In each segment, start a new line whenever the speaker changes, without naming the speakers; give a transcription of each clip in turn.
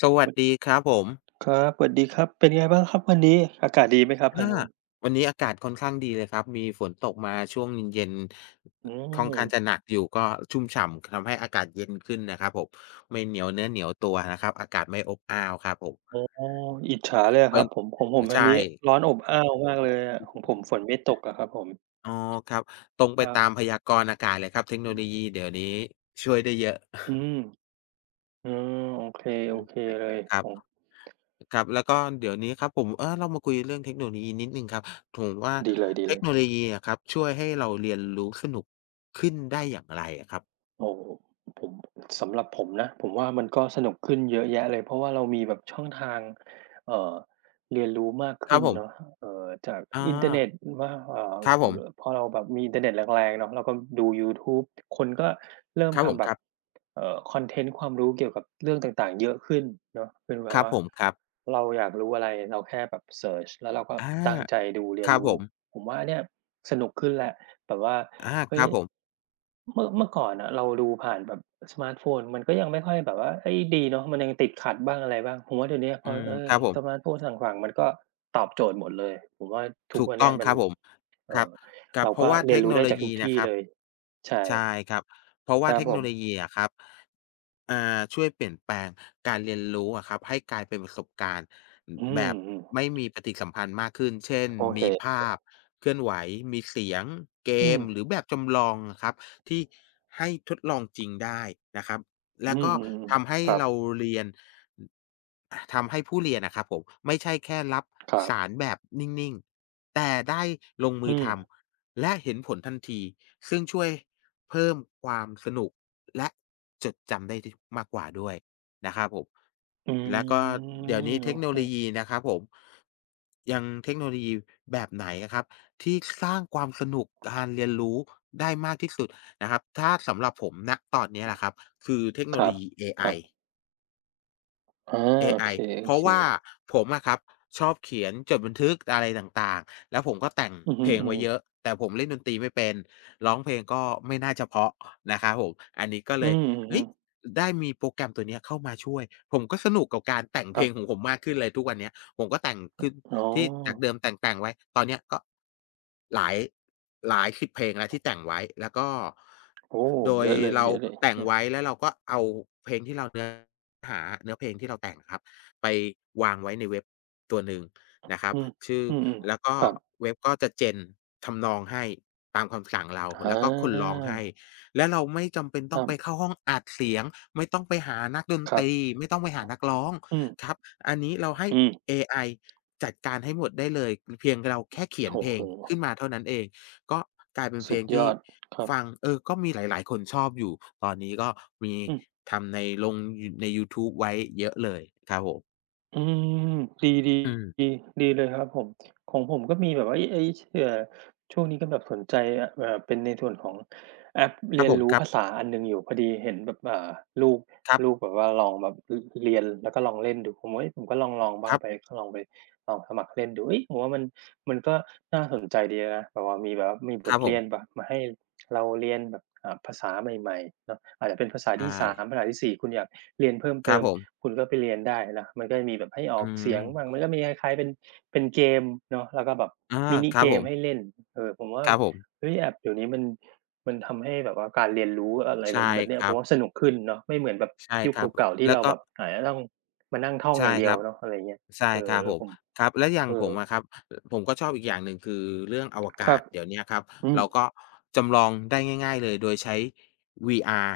ส
ส
วัส
วั
ดี
ส
ครับผม
ครับสวัสดีครับ เป็นไงบ้างครับวันนี้ อากาศดีไหมครับทาง
อา
นู้น
วันนี้อากาศค่อนข้างดีเลยครับมีฝนตกมาช่วงเย็น
อื
ๆค่อน
ม
ข้างจะหนักอยู่ก็ชุ่มฉ่ำทำให้อากาศเย็นขึ้นนะครับผมไม่เหนียวเนื้อเหนียวตัวนะครับอากาศไม่อบอ้าวครับผม
อ๋ออิจฉาเลยอะค
เป็
รั
น
บผมของผมทาง
ใช่
นี้ร้อนอบอ้าวมากเลยอะของผมฝนไม่ตกอะครับผม
อ๋อครับตรงไป
ครับ
ตามพยากรณ์อากาศเลยครับเทคโนโลยีเดี๋ยวนี้ช่วยได้เยอะ
อืมอ๋อโอเค โอ
อืม
เคเลย
ครับ
โอ้
ครับแล้วก็เดี๋ยวนี้ครับผมเรามาคุยเรื่องเทคโนโลยีนิดหนึ่งครับผมว่า
ดี
เท
เล
ค
ย
โน
ๆ
โลยีอะครับช่วยให้เราเรียนรู้สนุกขึ้นได้อย่างไรอะครับ
โอ้โฮผมสำหรับผมนะผมว่ามันก็สนุกขึ้นเยอะแยะเลยเพราะว่าเรามีแบบช่องทางเอ่อเรียนรู้มาก
ครั
ขึ้
บ
น
ผม
เนาะจาก
อา
อินเทอร์เน็ตว่า
ครับผม
พอเราแบบมีอินเทอร์เน็ตแรงๆเนาะเราก็ดูยูทูบคนก็เริ่ม
ครับผ
ทำ
ม
แบ
ค
บ
รับ
คอนเทนต์ความรู้เกี่ยวกับเรื่องต่างๆเยอะขึ้นเนาะเป็นแบ
ค
บ
รับ
ว่า
ผมครับ
เราอยากรู้อะไรเราแค่แบบเซิร์ชแล้วเราก็
อา
ตั้งใจดูเรี
ค
ยน
รับผ
รู้
ม
ผมว่าเนี่ยสนุกขึ้นแหละแบบว่า
อาค
เฮ้ย
รับผม
เมื่อก่อนอะเราดูผ่านแบบสมาร์ตโฟนมันก็ยังไม่ค่อยแบบว่าเฮ้ยดีเนาะมันยังติดขัดบ้างอะไรบ้างผมว่าเดี๋ยวเนี้ยพ
อื
อ
มครับผ
สมา
ม
ร์ตโฟนต่างๆมันก็ตอบโจทย์หมดเลยผมว่าทุก
ถูก
วันเนี้
ต้อ
ย
ง
มั
ค
น
รับผมค
เอ่
รั
อ
บครับ
เรา
เพ
ก็
ราะว่า
เรี
เท
ยน
ค
รู้
โน
ได้
โล
จากทุ
ยี
ก
นะ
ที่
ครับ
เลยใช่
ใช่ครับเพราะ
ค
ว่า
รั
เท
บ
ค
ผ
โนโล
ม
ยีอะครับ อาช่วยเปลี่ยนแปลงการเรียนรู้อะครับให้กลายเป็นประสบการณ์
อื
แบ
ม
บไม่มีปฏิสัมพันธ์มากขึ้นเช่น
ๆโอเค
มีภาพเคลื่อนไหวมีเสียงเก
อืม
มหรือแบบจำลองอะครับที่ให้ทดลองจริงได้นะครับ
อื
แล้วก็
มๆ
ทำให้
ๆครับ
เราเรียนอาทำให้ผู้เรียนอะครับผมไม่ใช่แค่รับ
ครับ
สารแบบนิ่งๆแต่ได้ลง
อื
มือ
ม
ทำและเห็นผลทันทีซึ่งช่วยเพิ่มความสนุก และจดจำได้มากกว่าด้วยนะครับผม
อื
แล้วก็
ม
เดี๋ยวนี้
โอ
เทคโนโล
เค
ยีนะครับผมยังเทคโนโลยีแบบไหนอะครับที่สร้างความสนุกการเรียนรู้ได้มากที่สุดนะครับถ้าสำหรับผมณตอนเนี้ยแหละครับคือเทคโน
ค
โล
รับ
ยีเอ
ค
ไอ
รับอา
เอ
โอ
ไอ
เ
เพ
ค
ราะว่า
ๆ
ผมอะครับชอบเขียนจดบันทึกอะไรต่างๆ แล้วผมก็แต่ง
อือฮึ
เพลงไว้เยอะ
ๆ
แต่ผมเล่นดนตรีไม่เป็นร้องเพลงก็ไม่น่าจะเพราะนะครับผมอันนี้ก็
อื
เลย
มอือฮึ
เฮ้ยได้มีโปรแกรมตัวเนี้ยเข้ามาช่วยผมก็สนุกกับการแต่ง
ค
เพ
รั
ล
บ
งของผมมากขึ้นเลยทุกวันเนี้ยผมก็แต่งขึ้น
อ๋อ
ที่จากเดิมแต่งๆไว้ตอนเนี้ยก็หลายหลายสิ0เพลงแล้วที่แต่งไว้แล้วก็
โอ้
โด
เย
ย
อะเลย
เรา
เยอะเลย
แต่งไว้แล้วเราก็เอาเพลงที่เราเนื้อ หาเนื้อเพลงที่เราแต่งครับไปวางไว้ในเว็บตัวหนึ่งนะครับ
อืม
ชื่อ
อืม
แล้วก็
ๆครับ
เว็บก็จะ gen ทำนองให้ตามคำสั่งเรา
อา
แล้วก็คนร้องให้และเราไม่จำเป็น
ค
ต้อ
รั
ง
บ
ไปเข้าห้องอัดเสียงไม่ต้องไปหานักดน
ค
ต
รับ
รีไม่ต้องไปหานักร้อง
อืม
ครับอันนี้เราให้
อืม
เอไอจัดการให้หมดได้เลยเพียงเราแค่เขียน
โอ้
เพล
โฮ
งขึ้นมาเท่านั้นเอง ก็กลายเป็นเพ
สุ
ล
ด
ง
ยอ
ที่
ด ครับ
ฟังก็มีหลายๆคนชอบอยู่ ตอนนี้ก็มี
อืม
ทำในลงอยู่ในยูทูบไว้เยอะเลยครับผม
อืมดีดี
อืม
ดีเลยครับผมของผมก็มีแบบว่าไอ้อ้เอ่อช่วงนี้ก็แบบสนใจอ่าเป็นในส่วนของแอป
ครั
เรี
บ
ยน
ผม
รู้
ครับ
ภาษาอันหนึ่งอยู่พอดีเห็นแบบอ่าลูก
ครั
ลูก
บ
แบบว่าลองแบบรเรียนแล้วก็ลองเล่นดูผมว่าเฮ้ยผมก็ลองบ้า
ค
ง
รั
ไป
บ
ก็ลองไปลองสมัครเล่นดูเฮ้ยผมว่ามันก็น่าสนใจดีนะแบบว่ามีแบบว่ามีบ
ค
ท
รับผ
เรียนแบ
ม
บมาให้เราเรียนแบบอ่าภาษาใหม่ๆเนาะอาจจะเป็นภาษา
ใช่
ที่3ภาษาที่4คุณอยากเรียนเพิ่ม
ค
เติ
รับ
ม
ผม
คุณก็ไปเรียนได้นะมันก็จะมีแบบให้ออ
อื
กเสียงบ้าง
ม
มันก็มีคล้ายๆเป็นเกมเนาะแล้วก็แบบ
อา
มินิ
ครั
เก
บผ
ม
ม
ให้เล่นเออผมว่า
ครับผม
เฮ้ยแอปเดี๋ยวนี้มันทำให้แบบว่าการเรียนรู้อะไร
ใช่
มันแบบเนี้
ค
ยผ
รั
ม
บ
ว่าสนุกขึ้นเนาะไม่เหมือนแบบ
ใช่
ยุค
ครับ
เก่าๆที่
แล้ว
เรา
ก็
แบบอาจจะต้องมานั่งท่องอ
ใช่
ย่างเดี
ค
ยว
รับ
เนาะอะไรอย่างเงี้ย
ใช่
เอ
ค
อ
รับผ
ผ
ม
ม
ครับแล้วอย่าง
เอ
ผ
อ
มอะครับอผมก็ชอบอีกอย่างหนึ่งคือเรื่องอว
ค
กา
รับ
ศเดี๋ยวเนี้ยครับ
อืม
เราก็จำลองได้ง่ายๆเลยโดยใช้ VR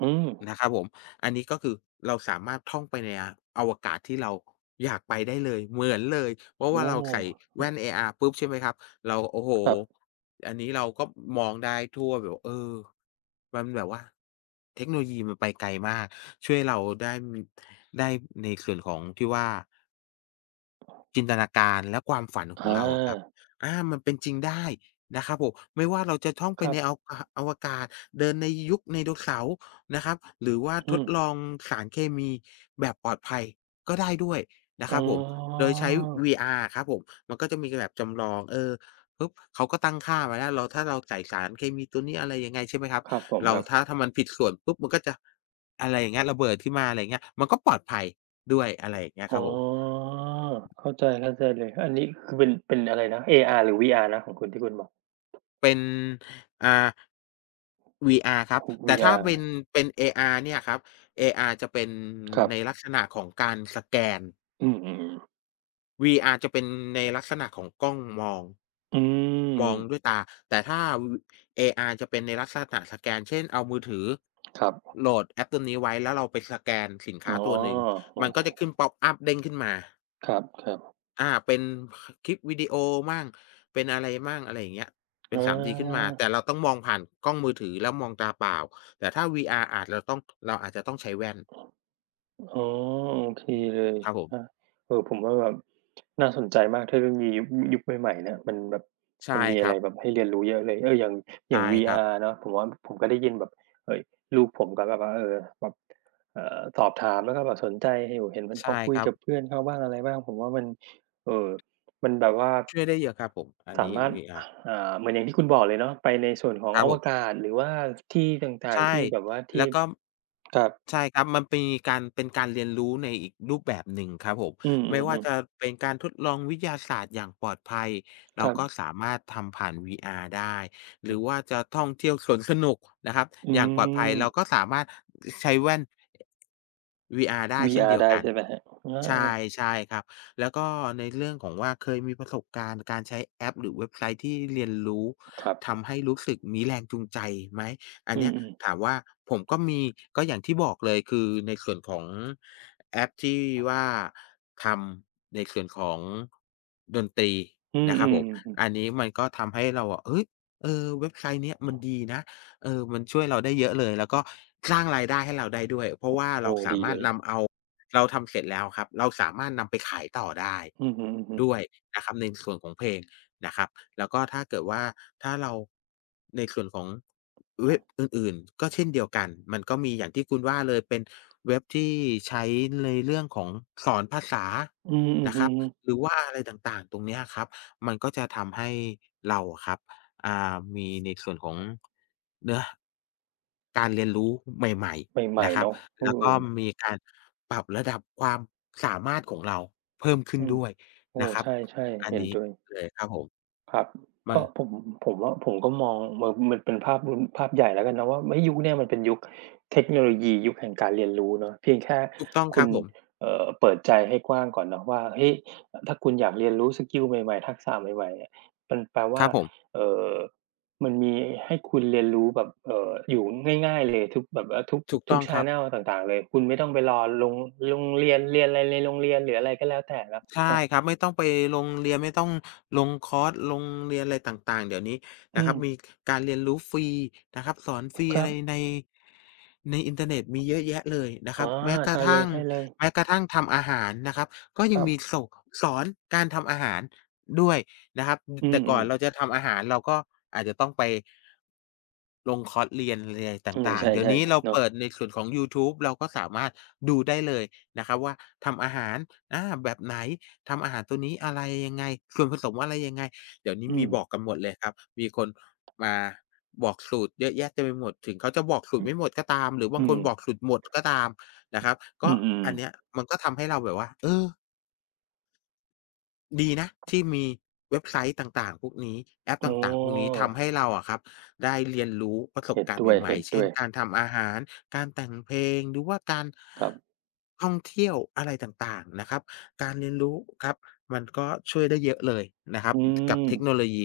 อืม
นะครับผม อันนี้ก็คือเราสามารถท่องไปในอวกาศที่เราอยากไปได้เลยเหมือนเลยเพราะว่า
โอ้
เราใส่แว่น AR ปุ๊บใช่ไหมครับ เราโอ้โฮ
ครับ
อันนี้เราก็มองได้ทั่วแบบมันแบบว่าเทคโนโลยีมันไปไกลมากช่วยเราได้ได้ในส่วนของที่ว่า จินตนาการและความฝัน
อ
ของเราอะครับ
า
อามันเป็นจริงได้นะครับผมไม่ว่าเราจะท่อง
ค
ไป
รับ
ในอวกาศเดินในยุคไดโนเสาร์นะครับหรือว่าท
อื
ด
ม
ลองสารเคมีแบบปลอดภัยก็ได้ด้วยนะ
อ๋
ค
อ
รับผมโดยใช้ VR ครับผมมันก็จะมีแบบจำลองปุ๊บเขาก็ตั้งค่าไว้แล้วเราถ้าเราใส่สารเคมีตัวนี้อะไรยังไงใช่ไหมครับ
ครับผม
เรา
ครับ
ถ้ามันผิดส่วนปุ๊บมันก็จะอะไรอย่างเงี้ยระเบิดขึ้นมาอะไรอย่างเงี้ยมันก็ปลอดภัยด้วยอะไรอย่างเงี้ย
อ๋
ค
อ
รับผม
เข้าใจเข้าใจเลย อันนี้คือเป็นอะไรนะ AR หรือ VR นะของคุณที่คุณบอก
เป็นอ่า VR ครับ
โอ้
แต่ถ้า
VR
เป็นเป็น AR เนี่ยครับ AR จะเป็น
ครับ
ในลักษณะของการสแกน
อืมๆๆ
VR จะเป็นในลักษณะของกล้องมอง
อื
มองด้วย
ม
ตาแต่ถ้าว AR จะเป็นในลักษณะสแกนเช่นเอามือถือ
ครับ
โหลดแอปตัวนี้ไว้แล้วเราไปสแกนสิน
อ๋อ
ค้าตัวหนึ่ง
โอ
มันก็จะขึ้นพ็อปอัปเด้งขึ้นมา
ครับ
อาเป็นคลิปวิดีโอมั่งเป็นอะไรมั่งอะไรอย่างเงี้ย
ๆอ
เป็น 3D ขึ้นมาแต่
า
เราต้องมองผ่านกล้องมือถือแล้วมองตาเปล่าแต่ถ้า VR อาจเราต้องเราอาจจะต้องใช้แว่น
อ๋อโอเคเลย
ครับผม
อาผมว่าแบบน่าสนใจมากเทคโนโลยียุคใหม่ๆเนี่ยมันแบบมั
ใช่
นมี
ค
อะไร
รับ
แบบให้เรียนรู้เยอะเลยอย่าง
ใช่ครับ
VR เนาะผมว่าผมก็ได้ยินแบบเฮ้ยลูกผมก็แบบว่าแบบสอบถามแล้วก็แบบสนใจอยู่เห็นมันเขา
ใช่
คุ
ค
ย
รับ
กับเพื่อนเขาบ้างอะไรบ้างผมว่ามันเอ่อมันแบบว่า
ช่วยได้เยอะครับผมอัน
สา
นี้
มารถ
VR
อ่าเหมือนอย่างที่คุณบอกเลยเนาะไปในส่วนของ
ครั
อ
บผ
ว
ม
กาศหรือว่าที่ต่างๆ
ใช่
ที่แบบว่าที่
แล้วก็
ครับ
ใช่ครับ มันมีการเป็นการเรียนรู้ในอีกรูปแบบหนึ่งครับผม
อื
ไม่ว่า
ม
จะ
ๆ
เป็นการทดลองวิทยาศาสตร์อย่างปลอดภัย
ๆค
เรา
รับ
ก็สามารถทำผ่าน VR ได้ หรือว่าจะท่องเที่ยวสวนสนุกนะครับ
อื
อย่างปลอดภั
ม
ยเราก็สามารถใช้แว่น VR ได้เช่น
VR
เดียว
ได้
กัน
ใช่ไหมครับอา
ใช่ใช่ครับ แล้วก็ในเรื่องของว่าเคยมีประสบการณ์การใช้แอปหรือเว็บไซต์ที่เรียนรู้
ครับ
ทำให้รู้สึกมีแรงจูงใจไหม อัน
อื
เนี้
ม
ยถามว่าผมก็มีก็อย่างที่บอกเลยคือในส่วนของแอปที่ว่าทำในส่วนของดนตรี
ๆอืม
นะครับผม
ๆๆ
อัน
ๆ
นี้มันก็ทำให้เราอะเฮ้ยเออเว็บไซต์เนี้ยมันดีนะเออมันช่วยเราได้เยอะเลยแล้วก็สร้างรายได้ให้เราได้ด้วยเพราะว่า
โอ้
เราสา
ดี
มา
เล
รถ
ย
นำเอาเราทำเสร็จแล้วครับเราสามารถนำไปขายต่อได้
อือฮึๆ
ด้วยนะครับในส่วนของเพลงนะครับแล้วก็ถ้าเกิดว่าถ้าเราในส่วนของ เว็บอื่นๆก็เช่นเดียวกันมันก็มีอย่างที่คุณว่าเลยเป็นเว็บที่ใช้ในเรื่องของสอนภาษา
อืมอือ
นะค
ฮึ
รับหรือว่าอะไรต่างๆตรงเนี้ยครับมันก็จะทำให้เราอะครับอ่ามีในส่วนของเนื้อการเรียนรู้ใหม่
ให
ๆ
ม่
นะค
ๆ
รับ
เนาะ
แล้วก็มีการปรับระดับความสามารถของเราเพิ่มขึ้น
อืม
ด้วย
โอ้
นะครับ
ใช่
อั
ๆ
น
เห็น
นี้
ด้วย
เลยครับผม
ครับ
มั
ก็
น
ผมผมว่าผมก็มองมมันเป็นภาพรวมภาพใหญ่แล้วกันเนาะว่าเฮ้ยยุคเนี้ยมันเป็นยุคเทคโนโลยียุคแห่งการเรียนรู้เนาะเพียงแค่
ถูกต้องค
คุ
รั
ณ
บผม
เปิดใจให้กว้างก่อนเนาะว่าเฮ้ยถ้าคุณอยากเรียนรู้สกิลใหม่ๆทักษะใหม่ๆเนี่ยมันแปล
ค
ว่า
รับผม
เอ่อมันมีให้คุณเรียนรู้แบบอยู่ง่ายๆเลยทุกแบบว่า
ถูก
ทุ
ต้
ก
อง
แช
ค
น
รับ
เนัลต่างๆเลยคุณไม่ต้องไปรอลงโรงเรียนเรียนอะไรในโรงเรียนหรืออะไรก็แล้วแต่แล้ว
ใช่
เนาะ
ครับไม่ต้องไปลงเรียนไม่ต้องลงคอร์สลงเรียนอะไรต่างๆเดี๋ยวนี้
อื
นะครั
ม
บมีการเรียนรู้ฟรีนะครับสอนฟรี
ค
อะ
รั
ไร
บ
ในอินเทอร์เน็ตมีเยอะแยะเลยนะค
อ๋
รั
อ
บแม้กระ
ใช่เ
ทั่ง
ลยๆ
แม้กระทั่งทำอาหารนะครับก็
ค
ยัง
รับ
มีโสกสอนการทำอาหารด้วยนะครับ
อืม
แต่
อ
ก่
ม
อนเราจะทำอาหารเราก็อาจจะต้องไป ลงคอร์สเรียนอะไรต
โอ้โฮ
่า
ใช
งๆ เดี๋ยว
่
นี้เรา
ๆเนาะ
เปิดในส่วนของยูทูบเราก็สามารถดูได้เลยนะครับว่าทำอาหารแบบไหนทำอาหารตัวนี้อะไรยังไงส่วนผสมอะไรยังไงเดี๋ยวนี้
อื
มี
ม
บอกกันหมดเลยครับมีคนมาบอกสูตรเยอะแยะเต็มไปหมดถึงเขาจะบอกสูตรไม่หมดก็ตามหรือบา
อื
งค
ม
นบอกสูตรหมดก็ตามนะครับ
อื
ก็
ม
อันเนี้ยมันก็ทำให้เราแบบว่าเออ ดีนะที่มีเว็บไซต์ต่างๆพวกนี้แอป
ๆอ๋
ต่างๆพวกนี้
อ
ทำให้เราอะครับได้เรียนรู้ประสบ
เห็น
การณ์
ด้ว
ใหม่ๆเช่น
ย
การทำอาหารการแต่งเพลงหรือว่าการ
ๆครับ
ท่องเที่ยวอะไรต่างๆนะครับการเรียนรู้ครับมันก็ช่วยได้เยอะเลยนะครับ
อื
กับ
ม
เทคโนโลยี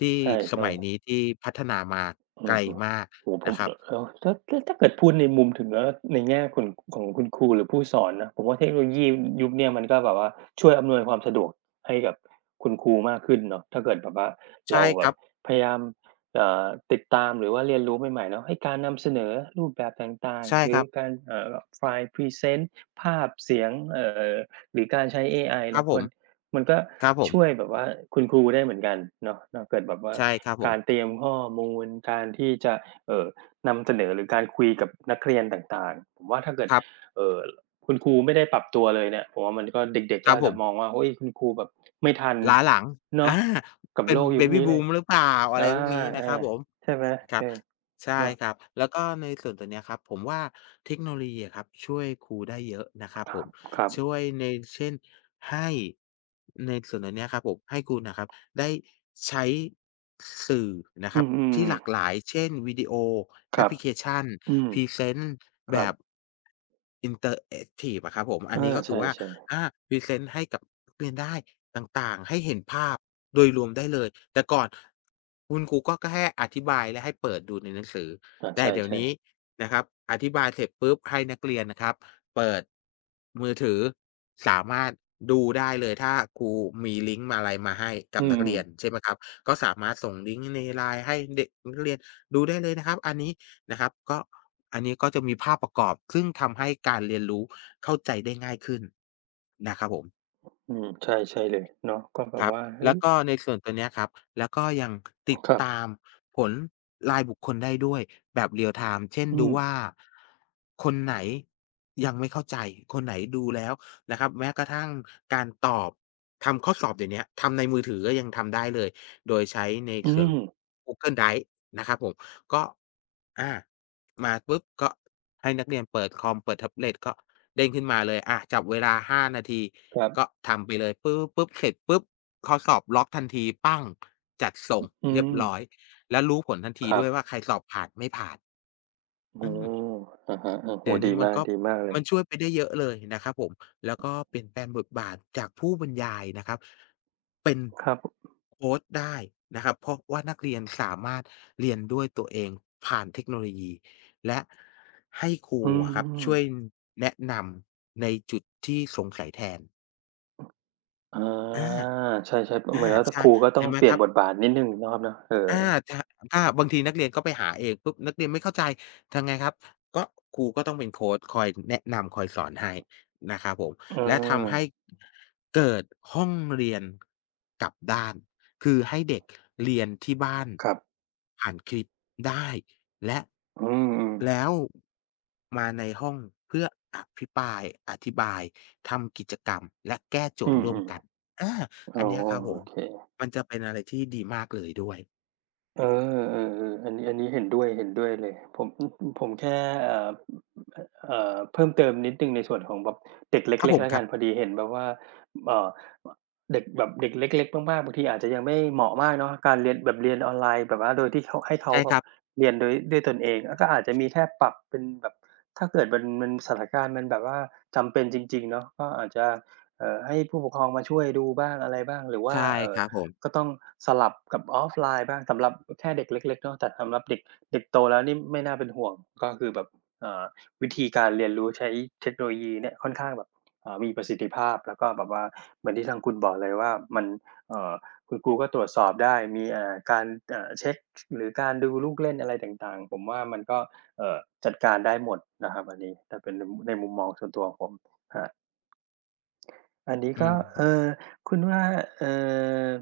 ที่
ใช
ส
่
มัย
ๆ
นี้ที่พัฒนามา
อื
ไกล
อฮึ
มาก
โอ้โฮผ
นะ
ม
ครั
แ
บ
ล้วถ้าเกิดพูดในมุมถึงแล้วในแง่คุณของคุณครูหรือผู้สอนนะผมว่าเทคโนโลยียุคเนี้ยมันก็แบบว่าช่วยอำนวยความสะดวกให้กับคุณครูมากขึ้นเนาะถ้าเกิดแบบว่าเรา
ใช่
แบ
ค
บ
รับ
พยายามติดตามหรือว่าเรียนรู้ใหม่ๆเนาะไอ้การนำเสนอรูปแบบต่าง
ใช่
ๆหรื
ค
อ
รับ
การไฟล์พรีเซนต์ภาพเสียงอหรือการใช้เอไอ
ครับ
เนาะ
ผ
มั
ม
น มันก็
ครับผม
ช่วยแบบว่าคุณครูได้เหมือนกันเนาะถ้าเกิดแบบว่า
ใช่ครับผ
กา
ม
รเตรียมข้อมูลการที่จะเอ่อนำเสนอหรือการคุยกับนักเรียนต่างๆผมว่าถ้าเกิด
ครับ
เอ่อคุณครูไม่ได้ปรับตัวเลยเนี่ยผมว่ามันก็เด็กๆ
ค
ก็
รับ
อาจ
ผ
จะมอง
ม
ว่าเฮ้ยคุณครูแบบไม่ทัน
ล้าหลัง
เนาะ
อา
กับ
เป็
โล
น
กยุค
Baby
นี้เลย
Boom หรือเปล่าอะ
อ
ไรพวกนี้นะครั
า
บผม
ๆใช่ไหม
ครั
เอ
บ
อ
ใช่
เนาะ
ครับ แล้วก็ในส่วนตัวเนี้ยครับผมว่าเทคโนโลยีอะครับช่วยครูได้เยอะนะครับผม
ครั
ช่
บ
วยในเช่นให้ในส่วนตัวเนี้ยครับผมให้คุณน่ะครับ ได้ใช้สื่อนะค
อื
รับ
ม
ที่หลากห
ๆ
ลายเช่นวิดีโอ
ๆค
แอป
รั
พ
บ
ลิเคชัน
อืม
พรีเซนต์
ค
แบ
รับ
บอินเตอร์แอกทิฟอะครับผมอัน
อา
นี้ก็คือว่า
ใช่ๆ
อาพรีเซนต์ให้กับนักเรียนได้ต่างๆให้เห็นภาพโดยรวมได้เลยแต่ก่อนคุณครูก็แค่อธิบายและให้เปิดดูในหนังสือ
อา
แต่เดี๋ยว
ใช่
นี้นะครับอธิบายเสร็จปุ๊บให้นักเรียนนะครับ เปิดมือถือสามารถดูได้เลยถ้าครูมีลิงก์มาอะไรมาให้
ๆ
กั
อื
บนัก
ม
เรียน
ๆ
ใช่ไหมครับก็สามารถส่งลิงก์ใน LINE ให้เด็กนักเรียนดูได้เลยนะครับอันนี้นะครับก็อันนี้ก็จะมีภาพประกอบซึ่งทำให้การเรียนรู้เข้าใจได้ง่ายขึ้นนะครับผม
อืมใช่ใช่เลยเนาะก็แบ
ค
บ
รับ
ว่าเฮ้
แล้
ย
วก็ในส่วนตัวเนี้ยครับแล้วก็ยังติด
ครับ
ตามผลรายบุคคลได้ด้วยแบบ real time เช่น
อื
ดู
ม
ว่าคนไหนยังไม่เข้าใจคนไหนดูแล้วนะครับแม้กระทั่งการตอบทำข้อสอบเดี๋ยวเนี้ยทำในมือถือก็ยังทำได้เลยโดยใช้ใน
อื
เชิง
ม
Google Drive นะครับผมก็อามาปุ๊บก็ให้นักเรียนเปิดคอมเปิดแท็บเล็ตก็ เด้งขึ้นมาเลยจับเวลา 5 นาที
ครั
ก็
บ
ทำไปเลยปื๊บป๊บเสร็จปุ๊บข้อสอบล็อกทันที ปั้ง จัดส่ง
อื
เรีย
ม
บร้อย แล้วรู้ผลทันที
ครั
ด้
บ
วยว่าใครสอบผ่านไม่ผ่านอื
โอ้
ม
อะฮะโอ้โฮ
เดี๋ยว
ดี
นี้มัน
มาก
ก็
ดีมากเลย
ช่วยไปได้เยอะเลยนะครับผมแล้วก็เปลี่ยนแปลงบทบาทจากผู้บรรยายนะครับเป็น
ครับ
โคชได้นะครับเพราะว่านักเรียนสามารถเรียนด้วยตัวเองผ่านเทคโนโลยีและให้ครู
อืม
อะครับช่วยแนะนำในจุดที่สงสัยแทน
อ
อา
าใช่ๆ
อา
เหมือนว่าท
ใช่
ครูก็ต้อ
เห็
ง
นไหม
เป
ค
ลี่ยน
รับ
บทบาทนิดหนึ่งเนาะครับเนาะเออ
อาจะถ้าบางทีนักเรียนก็ไปหาเองปุ๊บนักเรียนไม่เข้าใจทำไงครับก็ครูก็ต้องเป็นโคชคอยแนะนำคอยสอนให้นะครับผม
เออ
และทำให้เกิดห้องเรียนกลับด้านคือให้เด็กเรียนที่บ้าน
ครับ
ผ่านคลิปได้และ
อืมๆ
แล้วมาในห้องเพื่ออภิปรายอธิบายทำกิจกรรมและแก้โจ
อื
ทย์
ม
ร่วมกันอา
ๆอ๋อ
อันเนี้ยครับผ
โอ
ม
เค
มันจะเป็นอะไรที่ดีมากเลยด้วย
เอเอออันนี้อันนี้เห็นด้วยเห็นด้วยเลยผมอืออือผมแค่เอ่อเพิ่มเติมนิดหนึ่งในส่วนของแบบเด็ก
ครับ
เล็
ผ
กๆ
ม
แล้ว
ค
กั
รับ
นพอดีเห็นแบบว่าเอ่อเด็กแบบเด็กเล็กๆมากๆบางทีอาจจะยังไม่เหมาะมากเนาะการเรียนแบบเรียนออนไลน์แบบว่าโดยที่เขาให้เขา
ใช่
แบ
ค
บ
รับ
เรียนโดยด้วยตนเองแล้วก็อาจจะมีแค่ปรับเป็นแบบถ้าเกิดมันสถานการณ์มันแบบว่าจำเป็นจริงๆเนาะก็อาจจะให้ผู้ปกครองมาช่วยดูบ้างอะไรบ้างหรือว่า
ใช่
เอ่
ค
อ
รับผม
ก็ต้องสลับกับออฟไลน์บ้างสำหรับแค่เด็กเล็กๆเนาะแต่สำหรับเด็กเด็กโตแล้วนี่ไม่น่าเป็นห่วงก็คือแบบเอ่อวิธีการเรียนรู้ใช้เทคโนโลยีเนี่ยค่อนข้างแบบมีประสิทธิภาพแล้วก็แบบว่าเหมือนที่ทางคุณบอกเลยว่ามันเอ่อคุณครูก็ตรวจสอบได้มีอ่าการเช็กหรือการดูลูกเล่นอะไรต่างๆผมว่ามันก็เอ่อจัดการได้หมดนะครับอันนี้ถ้าเป็นในมุมมองส่วนตัวของผมครับ อันนี้
อื
ก็เอ่
ม
อคุณว่าเอ่อ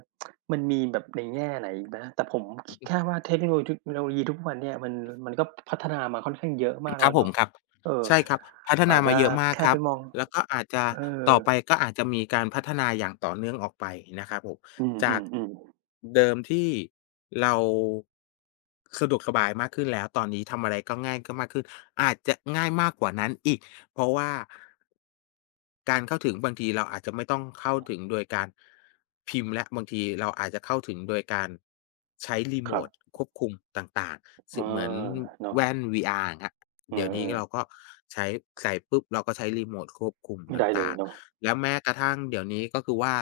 มันมีแบบในแง่ไหนอีกไหมแต่ผมคิดแค่ว่าเทคโนโลยีทุกวันเนี่ยมันก็พัฒนามาค่อนข้างเยอะมาก
ครั
แล้
บ
ว
ผม
เนาะ
ครับ
เออ
ใช่ครับพัฒ
อา
นา
จ
มา
จะ
เยอะมาก
แค่
ครั
ไป
บ
มอง
แล้วก็อาจจะ
เออ
ต่อไปก็อาจจะมีการพัฒนาอย่างต่อเนื่องออกไปนะครับผม
อื
จาก
ม
เดิมที่เราสะดวกสบายมากขึ้นแล้วตอนนี้ทำอะไรก็ง่ายก็มากขึ้นอาจจะง่ายมากกว่านั้นอีกเพราะว่าการเข้าถึงบางทีเราอาจจะไม่ต้องเข้าถึงโดยการพิมพ์แล้วบางทีเราอาจจะเข้าถึงโดยการใช้รี
ๆๆค
โม
รับ
ตควบคุมต่างๆ
อา
ซึ่งเหมือน
เนาะ
แว่น VR อย่างเงี้ย
เอ
เดี๋ยวนี้
อ
เราก็ใช้ใส่ปุ๊บเราก็ใช้รีโมตควบคุมต
ๆได้เล
่า
ย
ง
เนาะ
ๆ แล้วแม้กระทั่งเดี๋ยวนี้ก็คือว่า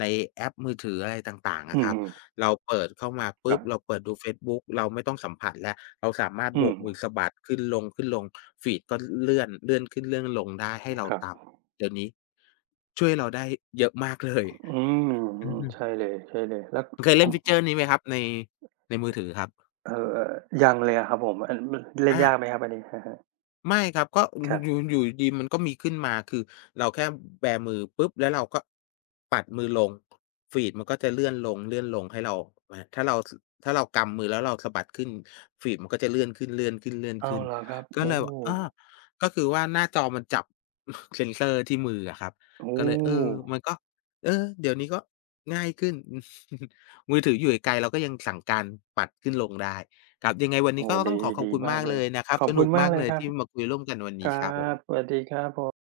ในแอปมือถืออะไรต่างๆ
อื
อะครั
ม
บเราเปิดเข้ามา
ๆครั
ปุ๊บ
บ
เราเปิดดูเฟซบุ๊กเราไม่ต้องสัมผัสแล้วเราสามารถ
อื
โบ
ม
กมือสะบัดขึ้นลงๆฟีดก็เลื่อนขึ้นเลื่อนลงได้ให้เรา
ครับ
ตามเดี๋ยวนี้ช่วยเราได้เยอะมากเลย
อืม
อือ
ใช่เลยใช่เลยแล้ว
เคย
ผ
เล่น
ม
ฟีเจอร์นี้ไหมครับในมือถือครับ
เอ่อยังเลยอะครับผมอันมันเล่นยาก
อา
ไหมครับอันนี้อะฮะ
ไม่ครับก็อื อ
ครับ
อยู่ดีๆมันก็มีขึ้นมาคือเราแค่แบมือปุ๊บแล้วเราก็ปัดมือลงฟีดมันก็จะเลื่อนลงให้เราอาถ้าเรากำมือแล้วเราสะบัดขึ้นฟีดมันก็จะเลื่อนขึ้นเลื่อน
อ้า
ขึ้
ว
น
เหรอครับ
ก็
โอ้
เลยแบบอาก็คือว่าหน้าจอมันจับ เซ็นเซอร์ที่มืออะครับ
โอ
ก็เลยเออ
้
มันก็เออเดี๋ยวนี้ก็ง่ายขึ้น มือถืออยู่ไกลๆเราก็ยังสั่งการปัดขึ้นลงได้ ครับยังไงวันนี้
โอ้
ก็ต้อ
ดี
งขอบ
ดี
คุณ
มาก
มาก
เล
เล
ย
ยนะครับ
ขอบ
ส
คุ
นุ
ณ
ก
มาก
มาก
เลย
เลย
ครับ
ที่มาคุยร่วมกันวัน
ค
นี้
รั
ครับผ
บส
ม
วัสดีครับผม